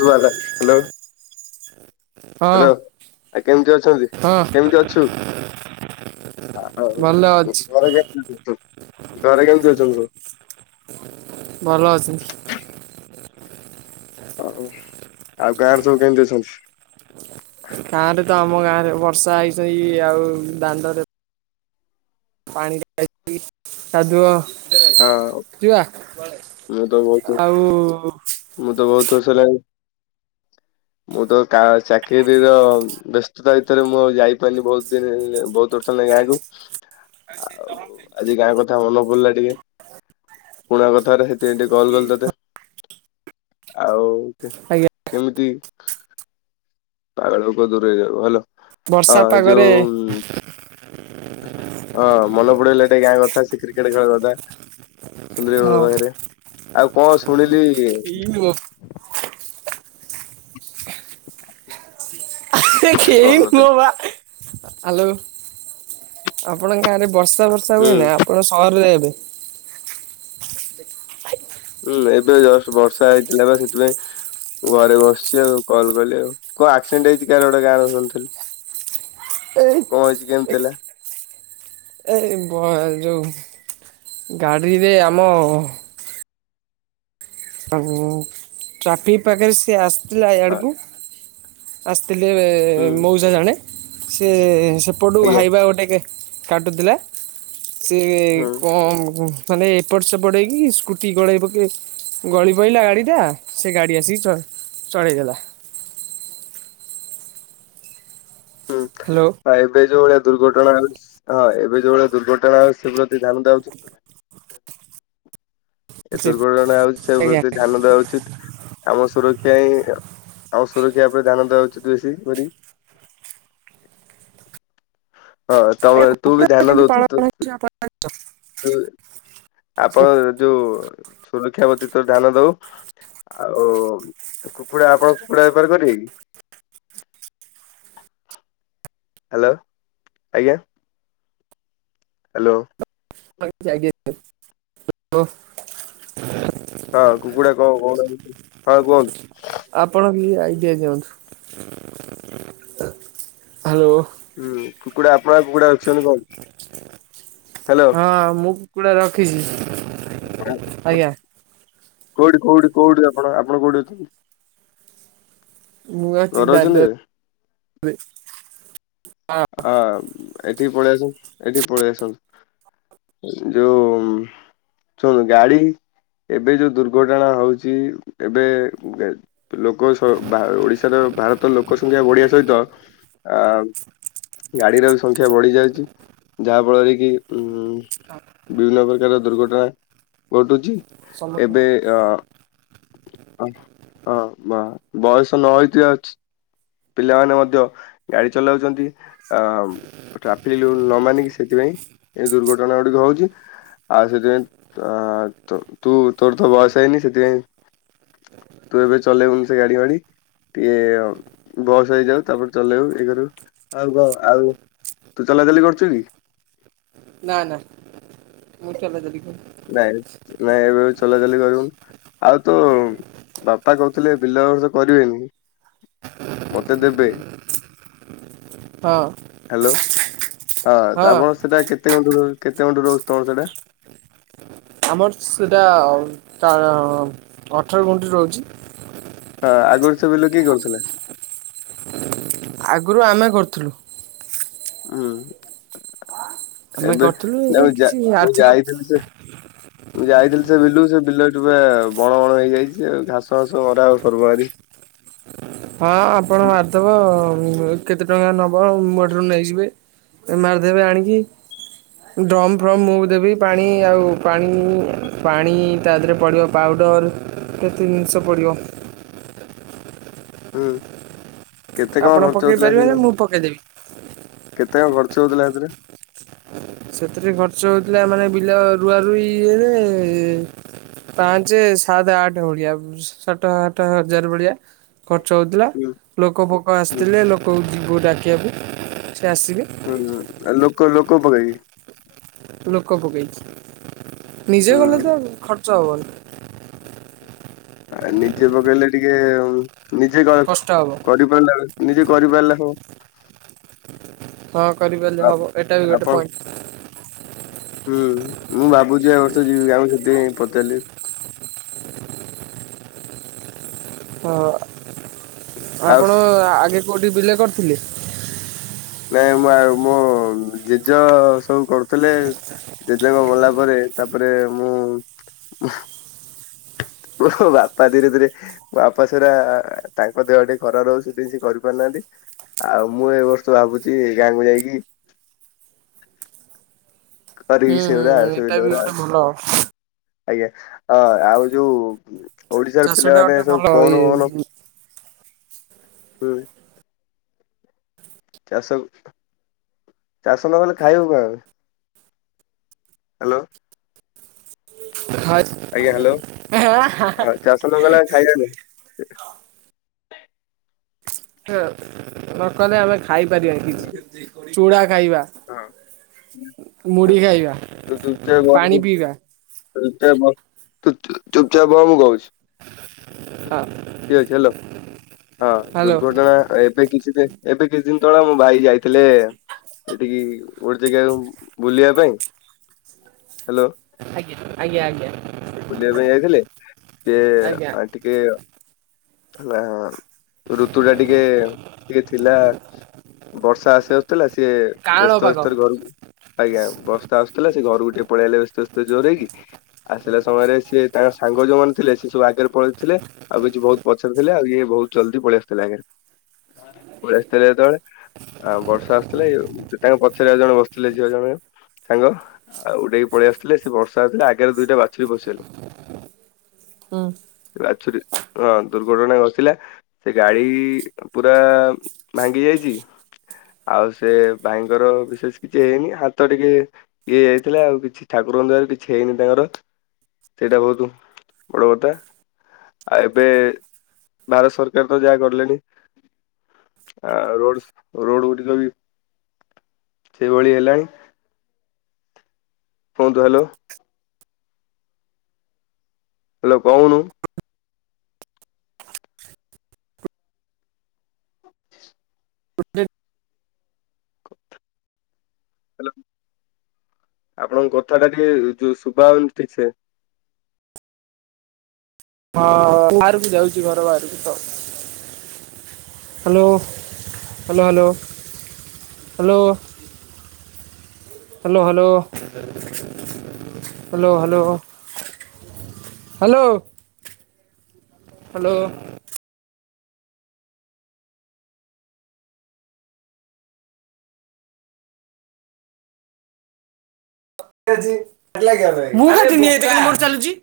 Shubhada hello ହଁ hello ଆ କେମିତି ଅଛନ୍ତି ହଁ କେମିତି ଅଛୁ ଭଲ ଅଛି ଘରେ ଘରେ କେମିତି ଅଛନ୍ତି ତୁ। ଭଲ ଅଛନ୍ତି। ଓ ଆଉ ଗାଁରେ ସବୁ କେମିତି ଅଛନ୍ତି। ଗାଁରେ ତ ଆମ ଗାଁ ରେ ବର୍ଷା ହେଇ ଆଉ ଦାଣ୍ଡରେ ପାଣି [unintelligible] ହଁ କାଦୁଅ ମୁଁ ତ ବହୁତ [unintelligible] ଆଉ। ମୁଁ ତ ବହୁତ ର୍ଷ ହେ ଲ ମୁଁ ତ ଚାକିରିର ବ୍ୟସ୍ତତା ଭିତରେ ମୁଁ ଯାଇପାରିନି ବହୁତ ଦିନ ବହୁତ ର୍ଷ ହେ ଲେ ଗାଁ କ ଆଉ ଆଜି ଗାଁ କଥା ମନେ ପଡିଲା ଟିକେ ପୁଣା କଥାରେ ସେଥିପାଇଁ ଟିକେ କଲ୍ ଗଲ ତତେ ଆଉ ଆଜ୍ଞା କେମିତି ପାଗଳୋକ ଦୂରେଇ ଯାଉ ଭଲ ହଁ ବର୍ଷା ଯୋଉ ପାଗରେ [inaudible] ହଁ ମନେ ପଡେଇଲେ ଟିକେ ଗାଁ କଥା ସେ କ୍ରିକେଟ ଖେଳିବା କଥା। ସୁନ୍ଦର ହଁ [unintelligible] ପାଖରେ ଆଉ କଣ ଶୁଣିି [inaudible] ଏଇ ନୁହଁ [inaudible] [inaudible] କଲ୍ କରିଦେଲି। ଆଲୋ ଆପଣ ଗାଁରେ ବର୍ଷା ବର୍ଷା ହୁଁ ହୁଏ ନା ଆପଣ ସହରରେ ଏବେ ହୁଁ ଏବେ ଜଷ୍ଟ ବର୍ଷା ହେଇଥିଲା ବା ସେଥିପାଇଁ ଘରେ ବସିଛି ଆଉ କଲ କଲେ ଆଉ କଣ ଆକ୍ସିଡେଣ୍ଟ ହେଇଛି କାହାର ଗୋଟେ ଗାଁରେ ଆକ୍ସିଡେଣ୍ଟ ହେଇଛି ଶୁଣିଥିଲି। ଏଇ କଣ ହେଇଛି କେମତି ହେଲା? ଏ ଯୋଉଁ ଗାଡ଼ିରେ ଆମ ଆଉ ଟ୍ରାଫିକ ଆଗରେ ସେ ଆସ୍ ଥିଲା ଏ ହଁ ଆଡ଼କୁ ଅସ୍ ଲେ ହୁଁ ମଉସା ଜଣେ ସେ ସେପଟୁ ଆଜ୍ଞା ହାଇବା ଗୋଟେକ କାଟୁଥିଲା ସେ ହୁଁ କମ୍ ମାନେ ଏପଟ ସେପଟ ହେଇକି ସ୍କୁଟି ଗଳେଇ ପକେ ଗଳି ପଡ଼ିଲା ଗାଡ଼ିଟା ସେ ଗାଡ଼ି ଆସିକି ଚ ଚଢେଇଦେଲା। ହୁଁ ହ୍ୟାଲୋ ଏବେ ଯୋଉ ଭଳିଆ ଦୁର୍ଘଟଣା ହଁ ଏବେ ଯୋଉ ଭଳି ଦୁର୍ଘଟଣା ହ ସେ ପ୍ରତି ଧ୍ୟାନ ଦେବା ଉଚିତ। ଏ ଆଜ୍ଞା ଦୁର୍ଘଟଣା ହଉଛି ସେ ପ୍ରତି ଧ୍ୟାନ ଦବା ଉଚିତ୍। ଆମ ସୁରକ୍ଷା ହିଁ ଆମ ସୁରକ୍ଷା ଉପରେ ଧ୍ୟାନ ଦବା ଉଚିତ ବେଶୀ କରି। ହଁ ତମେ ଆଜ୍ଞା ତୁ ବି କୁକୁଡ଼ା ଧ୍ୟାନ କେମିତି ଦେଉ ପାଳନ ହେଉଛି ଆପଣ ଆପଣ ଯୋଉ [unintelligible] ସୁରକ୍ଷା ବ୍ୟତୀତରେ ଧ୍ୟାନ ଦଉ ଆଉ କୁକୁଡା ଆପଣ କୁକୁଡା ବେପାର କରିବେ କି? ହ୍ୟାଲୋ ଆଜ୍ଞା। ହ୍ୟାଲୋ। ଆ। [inaudible] ହଁ କୁକୁଡା କଣ କଣ କହୁନାହାନ୍ତି ହଁ କୁହନ୍ତୁ। କି ଆଇଡିଆ ଦିଅନ୍ତୁ ହ୍ୟାଲୋ। ହୁଁ କୁକୁଡ଼ା କଣ କୁକୁଡ଼ା ଅଛନ୍ତି କୁହନ୍ତୁ ହ୍ୟାଲୋ ହଁ ମୁଁ କୁକୁଡ଼ା ରଖିଛି। ଆଜ୍ଞା [inaudible] କୋଉଠି କୋଉଠି କୋଉଠି ଆପଣ ଆପଣ କୋଉଠି ଅଛନ୍ତି? ମୁଁ ଅଛି ଘରେ ଦା ଅଛନ୍ତି ହଁ। ଏଠି ପଳେଇ ଆସନ୍ତୁ ଏଠି ପଳେଇ ଆସନ୍ତୁ ଯୋଉ ଶୁଣୁ ଗାଡି ଏବେ ଯୋଉ ଦୁର୍ଘଟଣା ହଉଛି, ଏବେ ଲୋକ ଓଡିଶାର ଭାରତ ଲୋକ ସଂଖ୍ୟା ବଢିବା ସହିତ ଗାଡିର ବି ସଂଖ୍ୟା ବଢି ଯାଇଛି ଯାହାଫଳରେ କି ବିଭିନ୍ନ ପ୍ରକାର ଦୁର୍ଘଟଣା ଘଟୁଛି। ସମ୍ମୁଖୀନ ଏବେ ଅ ବୟସ ନହଇଥିବା ପିଲାମାନେ ମଧ୍ୟ ଗାଡି ଚଲାଉଛନ୍ତି। ଆ ଟ୍ରାଫିକ ନ ମାନିକି ସେଥିପାଇଁ ଏ ଦୁର୍ଘଟଣା ଗୁଡିକ ହଉଛି। ଆଉ ସେଥିପାଇଁ ତୁ ତୋର ତ ବୟସ ହେଇନି ସେଥିପାଇଁ ତୁ ଏବେ ଚଲେଇବୁନି ସେ ଗାଡି ଗାଡି ଟିକେ ବୟସ ହେଇଯାଉ ତାପରେ ଚଲେଇବୁ। ଏଇ କରୁ ଆଉ କଣ ଆଉ ତୁ ଚଲାଚଲି କରୁଛୁ କି? ନା ନା ମୁଁଚଲା। [inaudible] ନାଇଁ ନାଇଁ ଏବେ ଚଲାଚଲି କରିବୁନି ଆଉ ତ ବାପା କହୁଥିଲେ ବିଲ ଏବର୍ଷ କରିବେନି ମତେ ଦେବେ। ହଁ ହ୍ୟାଲୋ। ହଁ ଆପଣ ସେଟା କେତେ ଗୁଣ୍ଠ। କେତେ ଗୁଣ୍ଠ ରହୁଛି ତମର ସେଇଟା? ଆମର ସେଟା ଅଠର ଗୁଣ୍ଠି ରହୁଛି। ହଁ ଆଗରୁ ସେ ବିଲ କିଏ କରୁଥିଲେ? ଆଗରୁ ଆମେ କରୁଥିଲୁ। ହୁଁ। ଆମେ ଏବେ କରିଥିଲୁ ନା ଏବେ କିଛି ମୁଁ ଆର୍ଥିକ ଯାଇଥିଲି ସେ ମୁଁ ଯାଇଥିଲି ସେ ବିଲୁ ସେ ବିଲ ଟା ବଣ ବଣ ହେଇଯାଇଛି। ଘାସ ଫାସ ମରା ଆଉ ସର୍ବହାରୀ ହଁ ଆପଣ ମାରିଦବ କେତେ ଟଙ୍କା ନେବ ମୋଠାରୁ ନେଇଯିବେ ମାରିଦେବେ ଆଣିକି। ଡ୍ରମ୍ ଫ୍ରମ୍ ମୁଁ ଦେବି। ପାଣି ଆଉ ପାଣି ପାଣି ତା ଦେହରେ ପଡ଼ିବ ପାଉଡ଼ର କେତେ ଜିନିଷ ପଡ଼ିବ,। ହଁ [inaudible] ଆପଣ ପକେଇ ପାରିବେ ନା ମୁଁ ପକେଇଦେବି? ହ [inaudible] କେତେ କଣ ଖର୍ଚ୍ଚ ହଉଥିଲା ସେଥିରେ? ସେଥିରେ ଖର୍ଚ୍ଚ ହଉଥିଲା ମାନେ ବିଲ ରୁଆ ରୁଇ ପାଞ୍ଚ ସାତ ଆଠ ଭଳିଆ ସାତ ଆଠ ହଜାର ଭଳିଆ ଖର୍ଚ୍ଚ। ହଉଥିଲା ହୁଁ ଲୋକ ଭୋକ ହୁଁ ଆସିଥିଲେ। ଲୋକ ଗୋ ଡାକିବାବୁ [inaudible] ହୁଁ ହଁ ଲୋକ ଗପ କ [inaudible] ଲୋକ ପକେଇଛି। ନିଜେ ଗଲେ ହୁଁ ତ ଚାଉଳ ନିଜେ ପକେଇଲେ ଟିକେ ନିଜେ କଷ୍ଟ ହବ କରିପାରିଲାଣି ନିଜେ କରିପାରିଲା ହଉ ହଁ କରିପାରିଲଲେ ହବ, ଏଇଟା ବି ଗୋଟେ ପଏଣ୍ଟ ହୁଁ ମୁଁ ଭାବୁଛି ଏ ବର୍ଷ ଯିବି ଆମ ସେଠି ପଚାରିଲି। ହଁ [inaudible] ଆଉ ଆପଣ ଆଗେ [inaudible] କୋଉଠି ବିଲ କରିଥିଲେ? ନାଇଁ ମୁଁ ଆଉ ମୋ ଜେଜେ ସବୁ କରୁଥିଲେ। ଜେଜେଙ୍କ ମଲା ପରେ ତାପରେ ମୁଁ, ବାପା ଧୀରେ ଧୀରେ ବାପା ସେଟା ତାଙ୍କ ଦେହ ଟିକେ ଖରାପ ରହୁଛି ସେ କରିପାରୁନାହାନ୍ତି। ଆଉ ମୁଁ ଏ ବର୍ଷ ଭାବୁଛି ଗାଁକୁ ଯାଇକି ଖରିକିଚି। ଏଇଟା ଭି ଗୋଟେ ଭଲ। ଆଜ୍ଞା! ଅ ଆଉ ଯୋଉ- ଓଡିଶାର ଚାଷ ଟା ପିଲାମାନେ ଗୋଟେ ସବୁ ଭଲ ଫୋନ ଫୋନ ଇଏ ହୁଁ। ଚାଷ। ଚାଷ ନକଲେ ଖାଇବୁ କାହାକୁ। ହାଲୋ। ଆଜ୍ଞା, ହାଲୋ ଚାଷ ନ କଲେ ଆମେ ଖାଇବା କଣ? ନ କଲେ ଆମେ ଖାଇପାରିବେନି କିଛି। ଚୁଡ଼ା ଖାଇବା, ହଁ। ମୁଢି ଖାଇବା, ତୁ ଚୁପଚାପ୍ ବସ ପାଣି ପିଇବା। ଚୁପଚାପ୍ ବସ ତୁ ଚୁପଚାପ ବ ମୁଁ ବୋଉଛି। ହଁ ଠିକ୍ ଅଛି। ହଲୋ ହଁ, ହ୍ୟାଲୋ ଦୁର୍ଘଟଣା ଏବେ କିଛି ବି ଏବେ କିଛି ଦିନ ତଳେ ମୋ ଭାଇ ଯାଇଥିଲେ ଏଠିକି ଭୋଜି ଖାଇବାକୁ ବୁଲିବା ପାଇଁ। ହ୍ୟାଲୋ ଆଜ୍ଞା ଆଜ୍ଞା ଆଜ୍ଞା। ବୁଲିବା ପାଇଁ ଯାଇଥିଲେ ସେ ଆଜ୍ଞା ଆ ଟିକେ ହେଲା ଋତୁ ଟା ଟିକେ ଟିକେ ଥିଲା ବର୍ଷା ଆସିବାର ଥିଲା। ସିଏ କାଁଳ ବ୍ୟସ୍ତ ପାଗ ବ୍ୟସ୍ତରେ ଘରକୁ ଆଜ୍ଞା ବସ୍ତା ଆସୁଥିଲା ସେ ଘରକୁ ଟିକେ ପଳେଇ ଆ ଇଲେ ବ୍ୟସ୍ତ ବ୍ୟସ୍ତ ଜୋରରେ ହେଇକି ଆ ଥିଲା ସମୟରେ ସିଏ ତାଙ୍କ ସାଙ୍ଗ ଯୋଉମାନେ ଥିଲେ ସେ ସବୁ ଆଗରେ ପଳେଇଥିଲେ। ଆଉ କିଛି ବହୁତ ପଛରେ ଥିଲେ। ଆଉ ଇଏ ବହୁତ ଜଲଦି ପଳେଇ ଆସିଥିଲେ ଆଗରେ। ପଳେଇ ଆସିଥିଲେ ଯେତେବେଳେ ଆଉ ବର୍ଷା ଆସିଥିଲେ ତାଙ୍କ ପଛରେ ଆଉ ଜଣେ ବସିଥିଲେ ଝିଅ ଜଣେ ଆଉ ସାଙ୍ଗ। ଉଡେଇକି ପଳେଇ ଆସିଥିଲେ ସେ ବର୍ଷା ଆସିଥିଲେ। ଆଗରେ ଦୁଇଟା ବାସି [unintelligible] ହୁଁ ବାଛୁରୀ ହଁ ଦୁର୍ଘଟଣା ଘସିଲା ସେ ଗାଡି ପୁରା ଭାଙ୍ଗି ଯାଇଛି ଆଉ ସେ ଭାଇଙ୍କର ବିଶେଷ କିଛି ହେଇନି ହାତ ଟିକେ ଇଏ ଯାଇଥିଲା ଆଉ କିଛି ଠାକୁରଙ୍କ ଦୟାରୁ ଆଉ କିଛି ହେଇନି ତାଙ୍କର। ସେଇଟା ବହୁତ ବଡ କଥା, ଆଉ ଏବେ ଭାରତ ସରକାର ତ ଯାହା କଲେଣି, ଆ ରୋଡ ରୋଡ ଗୁଡିକ ବି ସେଇଭଳି ହେଲାଣି। କୁହନ୍ତୁ ହାଲୋ। ହାଲୋ କହୁନୁ? [inaudible] [unintelligible] ହେଲୋ, ଆପଣଙ୍କ କଥା ଟା ଟିକେ ଯୋଉ ଶୁଭା ଯାଉନି ଠିକ୍ ସେ। ହଁ, ବାହାରକୁ ଯାଉଛି ଘର ବାହାରକୁ ତ? Hello, hello, hello, hello. Hello hello hello hello hello. Hello. ମୁଁ ପା ଘିନି ଆଣିଥିଲି ଏଇପଟେ ଚାଲୁଛି।